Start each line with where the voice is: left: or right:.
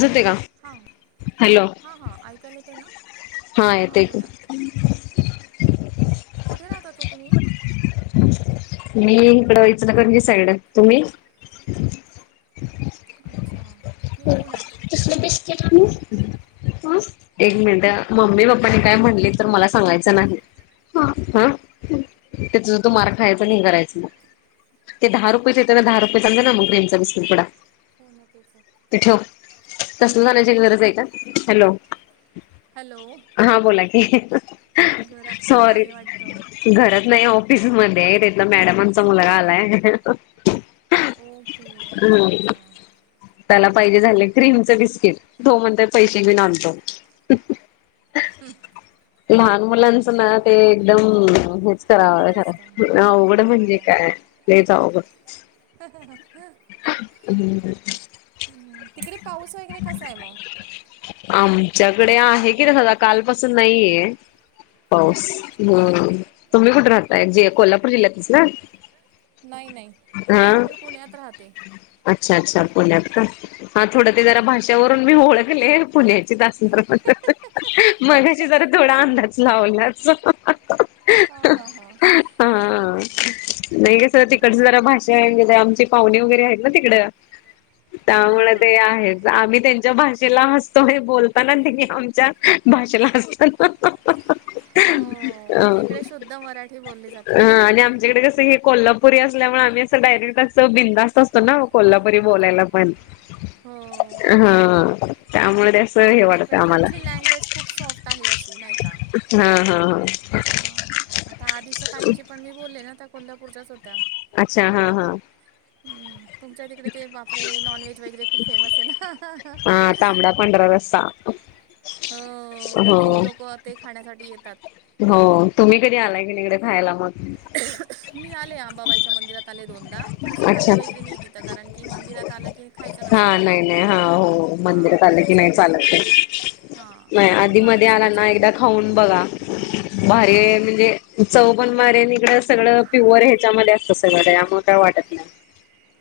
left: जते का
right: हां
left: हॅलो.
right: हां हां ऐकायला ते ना हां बोला
left: ह
right: कुठे राहतात ना तुम्ही
left: मी इकड वच नागणजी साईड तुम्ही
right: अच्छा मी
left: हो
right: पुण्यात
left: तसले बेसते का ह एक मिनिट मम्मी पप्पानी काय म्हणली तर मला सांगायचं नाही ह हा त्या तु मार खायच नाही करायचं ना ते दहा रुपेचेत ना दहा रुये सांज ना मग ग्रीमचा बस्ककीट कडा
right: पूर्ण केचं
left: ठेव तसल जाण्याची गरज आहे का हॅलो
right: हॅलो
left: हा बोला क
right: घरात कोणी
left: सॉरी
right: आहे वाटतं
left: घरच नाही ऑफिसमध्येध्ये तथला मॅडमांचा मुलगा आलाय
right: ओके अच्छा अच्छा
left: त्याला
right: हां हां
left: पाहिजे झाले क्रीमच बिस्किट तो म्हणत पैसे घेऊन आणतो. लहान मुलांचं ना ते एकदम हे
right: अवघड असतं
left: करावाखरा अवघडं
right: हो
left: म्हणजे काय लईच अवघड
right: [unintelligible]
left: [unintelligible]
right: हूं तिकडे पाऊस वगैरे कसाय म
left: आमच्याकडे आहे की तसा आता काल पासून नाहीये
right: हम्म,
left: पाऊस. होय तुम्ही कुठे राहताय जे कोल्हापूर जिल्ह्यातचं न
right: नाई नाई मी पुण्यात राहते.
left: अच्छा अच्छा पुण्यात का हा थोडं ते
right: हो
left: जरा भाषावरून मी ओळखले पुण्याचीच असं मगाशी जरा थोडा अंदाज लावलाच.
right: हा हा हा
left: हा नाही कस तिकडच
right: अच्छा
left: जरा भाषा अँग्ज हाय आमची पाहुणे वगैरे आहेत ना तिकड
right: हां हां
left: त्यामुळे
right: हां
left: ते आहेत ज आम्ही त्यांच्या भाषेला हसतो आणि बोलताना नेहमी आमच्या भाषेला हसतात. [inaudible]
right: हो इकडे शुद्ध मराठी बोलली जाते बऱ्यापैकी
left: तिकडे कस ही कोल्हापुरी असल्यामुळ आम्ही असं डायरेक्ट असं बिंदास्त असतो ना कोल्हापुरी बोलायला पण
right: हो.
left: हा त्यामुळे ते असं
right: नाय पण तुमची लँग्वेज खूप सॉफ्ट आहे अशी नाय का.
left: हा हा हा
right: हं आता आधीच्या ताईंची पण मी बोलले ना त्या कोल्हापूरच्याच होत्या.
left: अच्छा हा हा
right: हम्म, तुमच्या तिकडे ते बापरे! नॉनव्हेज वगैरे खूप फेमस ये ना
left: हा तांबडा पांढरा रस्सा
right: हो
left: हो
right: भरपूर लोकं ते खाण्यासाठी येतात.
left: हो तुम्ही कधी आलाय की नी इकडे खायला मग
right: मी आले आंबाबाईच्या मंदिरात आले दोनदा पण असं
left: अच्छा
right: खाल्लं वगैरे नई तिथं कारण की मंदिरात आलं की खायचं
left: हा
right: नसतं ना
left: नाय नाय हा हो मंदिरात
right: हां
left: आले की नाही
right: त्याच्यामुळे
left: चालतये.
right: हां
left: नाय
right: ते मी
left: आधी मधी आला ना
right: महालक्ष्मीचे
left: एकदा खाऊन बघा भारी ये
right: हां
left: म्हणजे चव पण भारी नी इकडं सगळं प्युअर ह्याच्यामध्ये असतं सगळं काय आम काय वाटत नाय.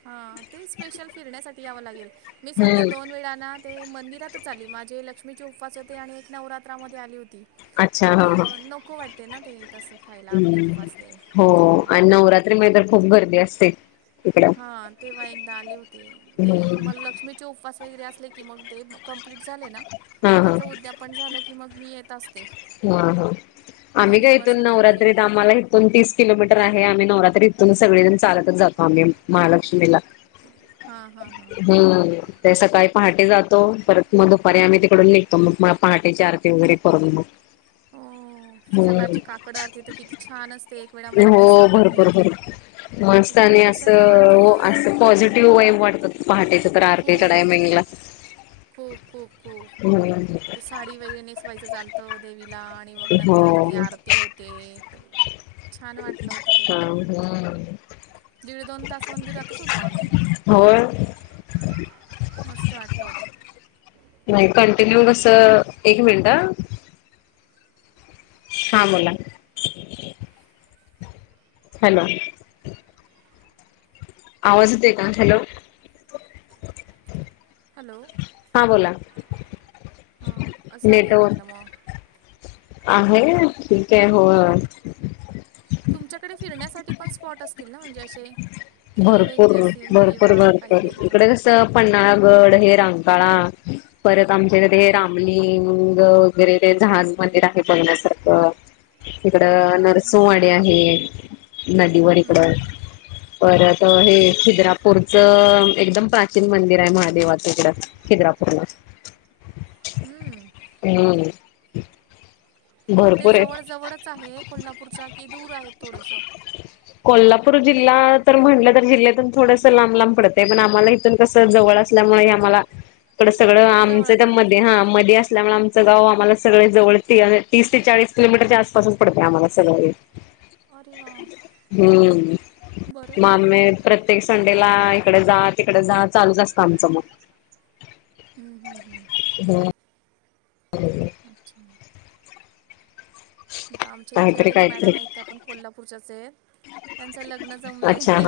right: हा ते स्पेशल फिरण्यासाठी यावं लागेल मी सध्या
left: हम्म.
right: दोन वेळा ना ते मंदिरातच आली माझे लक्ष्मीचे उपवास होते आणि एक नवरात्रामध्ये आली होत ती
left: अच्छा
right: मग
left: हा हा.
right: नको वाटते ना ते तसं खायला आपले
left: हम्म
right: उपवास ते
left: हो आणि
right: हां
left: नवरात्री मधी तर खूप गर्दी असते. इकडं.
right: हा तेव्हा एकदा आले होती ते
left: हम्म.
right: म लक्ष्मीचे उपवास वगैरे असले की मग ते म कम्प्लीट झाले ना
left: हा हा
right: त्याचं उद्यापन झालं की मग मी येत असते.
left: हा हा आम्ही
right: दोन
left: काय
right: एक
left: इथून
right: वर्षातून तरी
left: नवरात्रीत आम्हाला इथ इथून तीस किलोमीटर आहे आम्ही नवरात्री इथून सगळेजण चालतच जातो आम्ही महालक्ष्मीला
right: हां हां हां
left: बरे ते सकाळी पहाटे जातो परत म दुपारी आम्ही तिकडून निघतो मग म पहाटेची आरती वगैरे करून मग
right: हो ती सकाळची
left: हम्म
right: काकड आरती त किती छान असते एक वेळ आम्हाला तीच
left: हो
right: सापडली
left: भरपूर
right: होती.
left: भरपूर मस्त
right: इतकं
left: आणि
right: प्रसन्न
left: असं
right: वाटत होत.
left: हो असं पॉझिटिव्ह वाईब वाढतात. पहाटेच तर आरतीच्या
right: खूप
left: टायमिंगला
right: खूप खूप खूप
left: हूं
right: ते साडी वगैरे नेसवायचं चालतं देवी ला आणि मग
left: हो
right: नंतर ते आरती होते छान वाटलं होत तेव्हा
left: [unintelligible]
right: दीड दोन तास मंदिरातच होतो आम्ही.
left: होय.
right: मस्त वाटलं होतं.
left: नाही कंटिन्यू कसं, एक मिनिटं हां, बोला. हॅलो. आवाज येतोय का? हॅलो.
right: हॅलो.
left: हां बोला.
right: हा, असं आहे म्हटलं
left: नेटवर्क
right: मग.
left: आहे, ठीक आहे होय.
right: तुमच्याकडे फिरण्यासाठी पण स्पॉट असतील ना, म्हणजे असे. किल्ले
left: भरपूर,
right: वगैरे असतील
left: भरपूर,
right: किंवा काही
left: भरपूर
right: वेगळं
left: इकडे कसं. पन्नाळागड हे रंकाळा परत, आमच्या इथं
right: हां
left: रामलींग. वगैरे ते झाज मंदिर आहे बघण्यासारखं. इकडं
right: हां हां
left: नरसंवाडी आहे, नदीवर
right: हं,
left: इकडं.
right: हं.
left: परत हे
right: अच्छा
left: खिद्रा पूरचं एकदम प्राचीन मंदिर आहे, महादेवाच इकडं खिद्रापूरला. [inaudible]
right: हम्म.
left: हम्म.
right: मग ते
left: भरपूर आहे
right: जवळ जवळच आहे, कोल्हापूरच्या की दूर आहे थोडंसं.
left: कोल्हापूर जिल्हा तर म्हटलं तर, जिल्ह्यातून थोडसं लांब लांब पडतय, पण आम्हाला इथून कसं जवळ असल्यामुळ आम्हाला. इकड सगळं
right: जवळ
left: आमचं तर
right: पडते
left: मध्ये, हा
right: हां
left: मध्ये असल्यामुळे आमचं गाव आम्हाला सगळे जवळ ते तीस ते चाळीस किलोमीटरच्या आसपास पडतंय आम्हाला सगळ हे.
right: अरे वा!
left: हम्म..
right: बरं आहे मग.
left: [unintelligible] प्रत्येक संडे ला, इकडे जा तिकडे जा. चालूच असतं आमचं मग.
right: हम.
left: हम. [inaudible]
right: हं. अच्छा. इथं आमच्या इथल्या
left: काहीतरी
right: एक मॅडम
left: काहीतरी
right: आहेत. त्यापण कोल्हापूरच्याच आहेत, त्यांचं लग्न
left: अच्छा हा
right: जमलंय.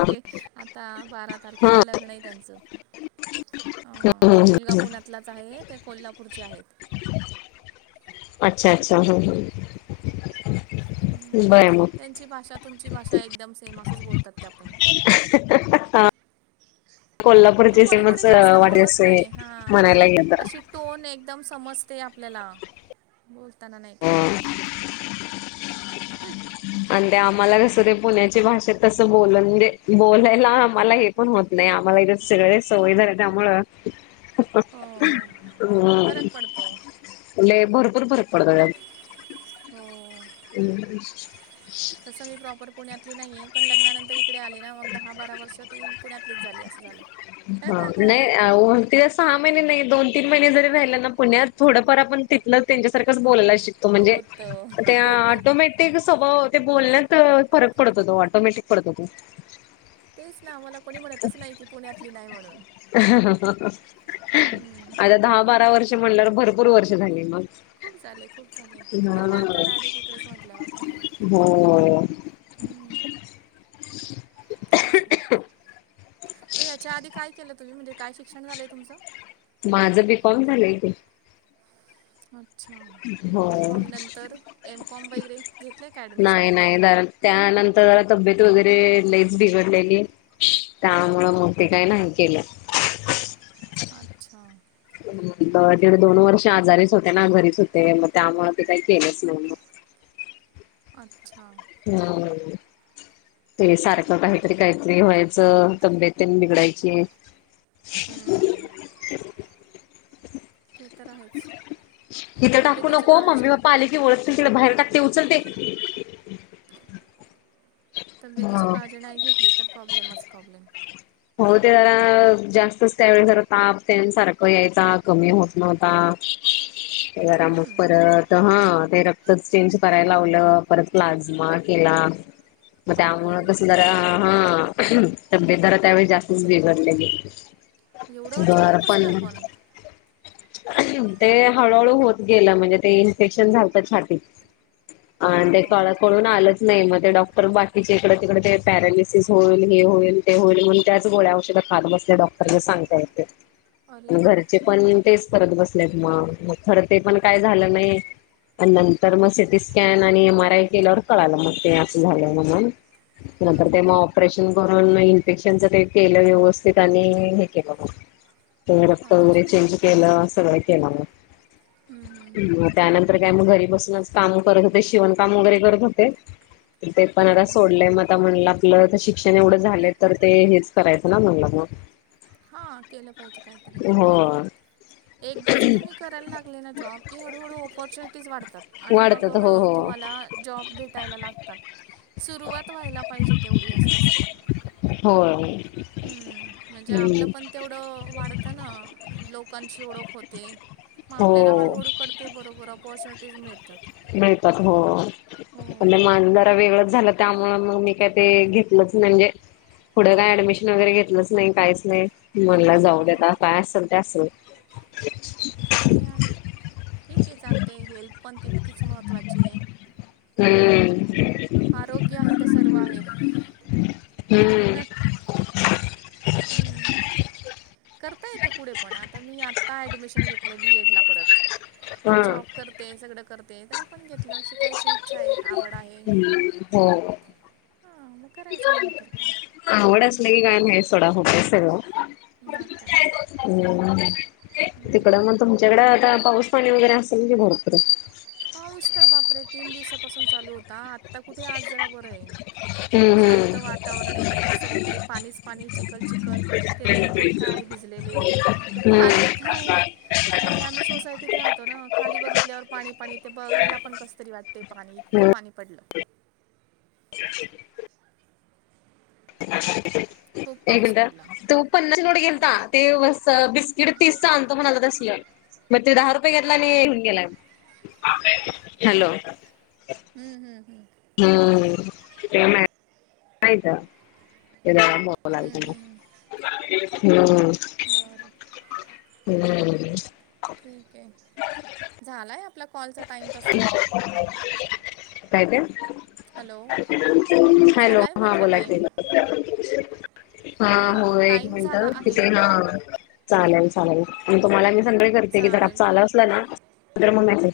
right: आता बारा
left: हा
right: तारखेला लग्न आहे त्याचं, अ
left: हम्म हम्म
right: मुलगा पुण्यातला. आहे ते कोल्हापूरचे आहेत.
left: अच्छा अच्छा, हम् हम्.
right: हम्म, त्यांची भाषा तुमची भाषा, एकदम सेम असंच बोलतात त्यापण.
left: हां.
right: मग
left: कोल्हापूरची
right: कोणी
left: सिमाच
right: कोणी जास्त
left: वाटत
right: बोलत
left: असेल.
right: नाही. हां,
left: म्हणायला
right: हां.
left: गेलं
right: अशी टोन एकदम समजते आपल्याला, बोलताना नाही का
left: तर.
right: हां.
left: आणि ते आम्हाला कसं ते, पूण्याची भाषा तसं बोले बोलायला आम्हाला येत. पण होत नाही, आम्हांला इथं सगळे सवयी झाले त्यामुळं.
right: हो.
left: हम्म..
right: फरक पडतो.
left: लई भरपूर फरक पडतो त्यान.
right: हो.
left: [unintelligible]
right: तस मी प्रॉपर पुण्यातली नाहीये, पण लग्नानंतर इ इकडे आली ना, मग दहा बारा वर्ष ती पुण्यातलीच झाली असं झालं.
left: आ ओ ते सहा महिने नाही दोन तीन महिने जरी राहिल ना, पुण्यात थोडंफार आपण तिथलं त्यांच्यासारखंच बोलायला शिक तो म्हणजे,
right: होत
left: त्या ऑटोमॅटिक ते स्वभाव ते बोलण्यात फरक पडतो तो ऑटोमॅटिक पडतो तो
right: तेच ना मला कोणी म्हणतच नाही की पुण्यातली नाही म्हणून हम्म.
left: आता दहा बारा वर्ष म्हणल्यावर भरपूर वर्ष झाली मग
right: खूप झाले, खूप झाले. लग्नानंतर डायरेक्ट इकडेच म्हटल्यावर काय
left: हम्म. [inaudible]
right: तेच ना. मग याच्या आधी काय केलं तुम्ही म्हणजे काय शिक्षण झालंय तुमचं?
left: माझं बी कॉम झालंय कि.
right: अच्छा
left: हो
right: बी कॉम नंतर एम कॉम वगैरे घेतलंय का ॲडमिशन?
left: [unintelligible] त्यानंतर जरा तब्येत वगैरे लईच बिघडलेली त्यामुळं मग ते काय नाही केल.
right: अच्छा
left: दीड दोन वर्ष आजारीच होते ना. घरीच होते. मग त्यामुळ ते काही केलंच नाही मग.
right: अच्छा.
left: हम्म. ते सारखं काहीतरी काहीतरी व्हायचं. तब्येत तेन बिघडायची.
right: हम्म. ते तर आहेच.
left: इथं टाकू
right: तब्येतीची
left: नको. मम्मी
right: काळजी
left: पप्पा आले की ओरडतील. तिकड बाहेर टाक ते उचल ते.
right: तब्येतीची
left: हा
right: काळजी नाही घेतली तर प्रॉब्लेमच प्रॉब्लेम.
left: हो ते जरा जास्तच त्यावेळी जरा ताप तेन सारखं यायचा कमी होत नव्हता. ते जरा मग
right: हम्म,
left: परत तर हा ते रक्त चेंज करायला लावलं. परत प्लाझ्मा केला. मग
right: बापरे
left: त्यामुळ कसं जरा हा, तब्येत जरा त्यावेळी जास्तच बिघडलेली.
right: एवढं अचानक
left: दर
right: कसं काय पण
left: [unintelligible] ते हळूहळू होत गेलं म्हणजे ते इन्फेक्शन झालतं छातीत. अ
right: आ,
left: ते काळ कोडून आलंच - - नाही मग ते डॉक्टर बाकीचे इकड तिकडे ते पॅरलिसिस होईल हे होईल ते होईल म्हणुन त्याच गोळ्या औषध खात बसले डॉक्टर सांगता येत ते
right: अरे
left: आणि घरचे
right: बापरे
left: पण - - तेच करत बसलेत मग म खरं ते पण काय झालं नाही. आणि नंतर मग सिटी स्कॅन आणि एम आर आय केल्यावर कळालं मग ते असं झालंय म्हणून नंतर
right: हम्म,
left: तेव्हा ऑपरेशन [unintelligible] पेशंटचं काहि केलं व्यवस्थित आणि हे केलं मग ते रक्त वगैरे
right: अच्छा
left: चेंज
right: हम्म,
left: केलं सगळं केलं
right: हम्म, हम्म,
left: मग ह
right: हम्म.
left: त्यानंतर काय मग घरी बसूनच काम करत होते शिवणकाम वगैरे करत होते. ते पण
right: हम्म,
left: आता
right: हम्म.
left: सोडलंय म आता म्हणलं आपलं तर शिक्षण एवढं झालंय तर ते हेच करायचं ना म्हणलं मग.
right: हां केलं पाहिजे काहीतरी.
left: हो
right: एकदाचं तुम्ही करायला लागले ना जॉब की हळूहळू ऑपॉर्च्युनिटीज वाढतात आणि मग
left: वाढतात हो
right: हळूहळू
left: हो
right: तुम्हाला जॉब भेटायला लागतात. सुरुवात व्हायला पाहिजे तेवढी अस असतय.
left: होय.
right: हम्म. म्हणजे आप पलं
left: हम्म
right: पण तेवढं वाढतं ना लोकांची ओळख होते. मग आपल्याला
left: हो
right: हळूहळू कडते बरोबर ऑपॉर्च्युनिटीज मिळतात.
left: मिळतात हो.
right: हो
left: पण ते माज जरा वेगळंच झालं त्यामुळे मग मी काय ते घेतलंच नाही, म्हणजे पुढं काय ऍडमिशन वगैरे घेतलंच नाही. कायच नाही. म म्हणल
right: हां
left: जाऊ द्या
right: हां
left: आता काय असेल ते असल.
right: ते आहे. ठीके चालयत हेल्प पण तितकीच महत्त्वाचीये.
left: हम्म.
right: आरोग्य आहे तर, सर्व आहे.
left: हं
right: हम्मं करतां येते पुढे पणं आतां मी आतां ऍडमिशन घेतले बीएड लां परंत
left: हा
right: जॉब करतें सगळं करतें तरी पणं घेतलं शिकायचं ईच्छा आहे आवडं आहे
left: हो हो
right: हां मं करांयचां नतरं काॅल
left: आवडं असलं की कायं नाहीं सोंडा होतं सगळं
right: मंग कायं
left: हो तिकडं मंग तुमच्यांकडें आतां पाऊस पाणी वगैरें असेल कां भरंपूर
right: पाऊस्तंर बांपरे तीनं दिवसांपासून चालूं होतां आतां कुंठे आंज जरां बरं आहे
left: हम्म
right: शांत वातांवरण आहे नाहीं तरं सगळींकडे पाणीचं पाणी चिखलं चिखलं ते रेनकोट कायं भिजलेले ते
left: हम्म
right: पाणी
left: हम्म
right: कायं अ रे आम्हीं सोसांयटीत राहतो नां खांली बघितल्यांवर पाणी पाणी ते बघायलां पणं कसं तरी वाटतें पाणी इतकं पाणी पडलं
left: ह [unintelligible]
right: खूप
left: एक
right: पाऊस
left: गंदा
right: पडला
left: तूं पन्नासवची घेऊन गेलतां नां ते बिस्किट तीस चे आणतो म्हणालां शिंवम मंग ते दहां रुपये घेतलां आणि येऊंन गेलां हॅलो
right: हम्मं हम्मं हम्मं
left: हम्मं ते आयतां एलांग झोपालागली हम्मं
right: बरं
left: हम्म
right: ठीकं आहे झालायं आपलां आपलां कॉलचां टाईम तसां
left: पाहिद्या [unintelligible]
right: हॅलो
left: हॅलो
right: झाला आहे
left: हां
right: म्हटलं
left: बोलां की
right: टाईम
left: हां हो एक
right: टाईम
left: मिनिटं
right: झाला
left: तिथे
right: आहे
left: हां- चालेल -चालेल मंग तुम्हांला मी सांगते घरांत
right: चालेल
left: चालावं चं लागेल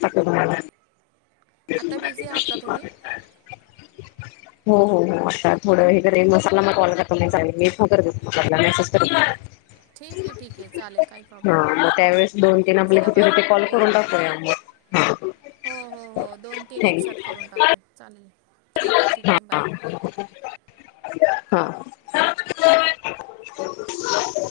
right: आता
left: [inaudible]
right: बिझी आहात का तुम्ही
left: [unintelligible] हो -हो -हो आतां थोडं हे करे मसाला मंग कॉल करी चांगली मी करं आपलां मेसेज करं हां
right: ठीक आहे ठीक आहे चालेल काही प्रॉब्लेम
left: मंग
right: नाही
left: त्यांवेेळेस दोन तीनं आपले
right: चला
left: किती
right: बाय
left: होते कॉल
right: हो
left: करूंन टाकतोया हा [unintelligible]
right: हो हो हो दोन तीनं एक सांथ करूंन टाकूं चालेल ठीकं आहे ठीकं आहे बाय
left: हो [unintelligible] हां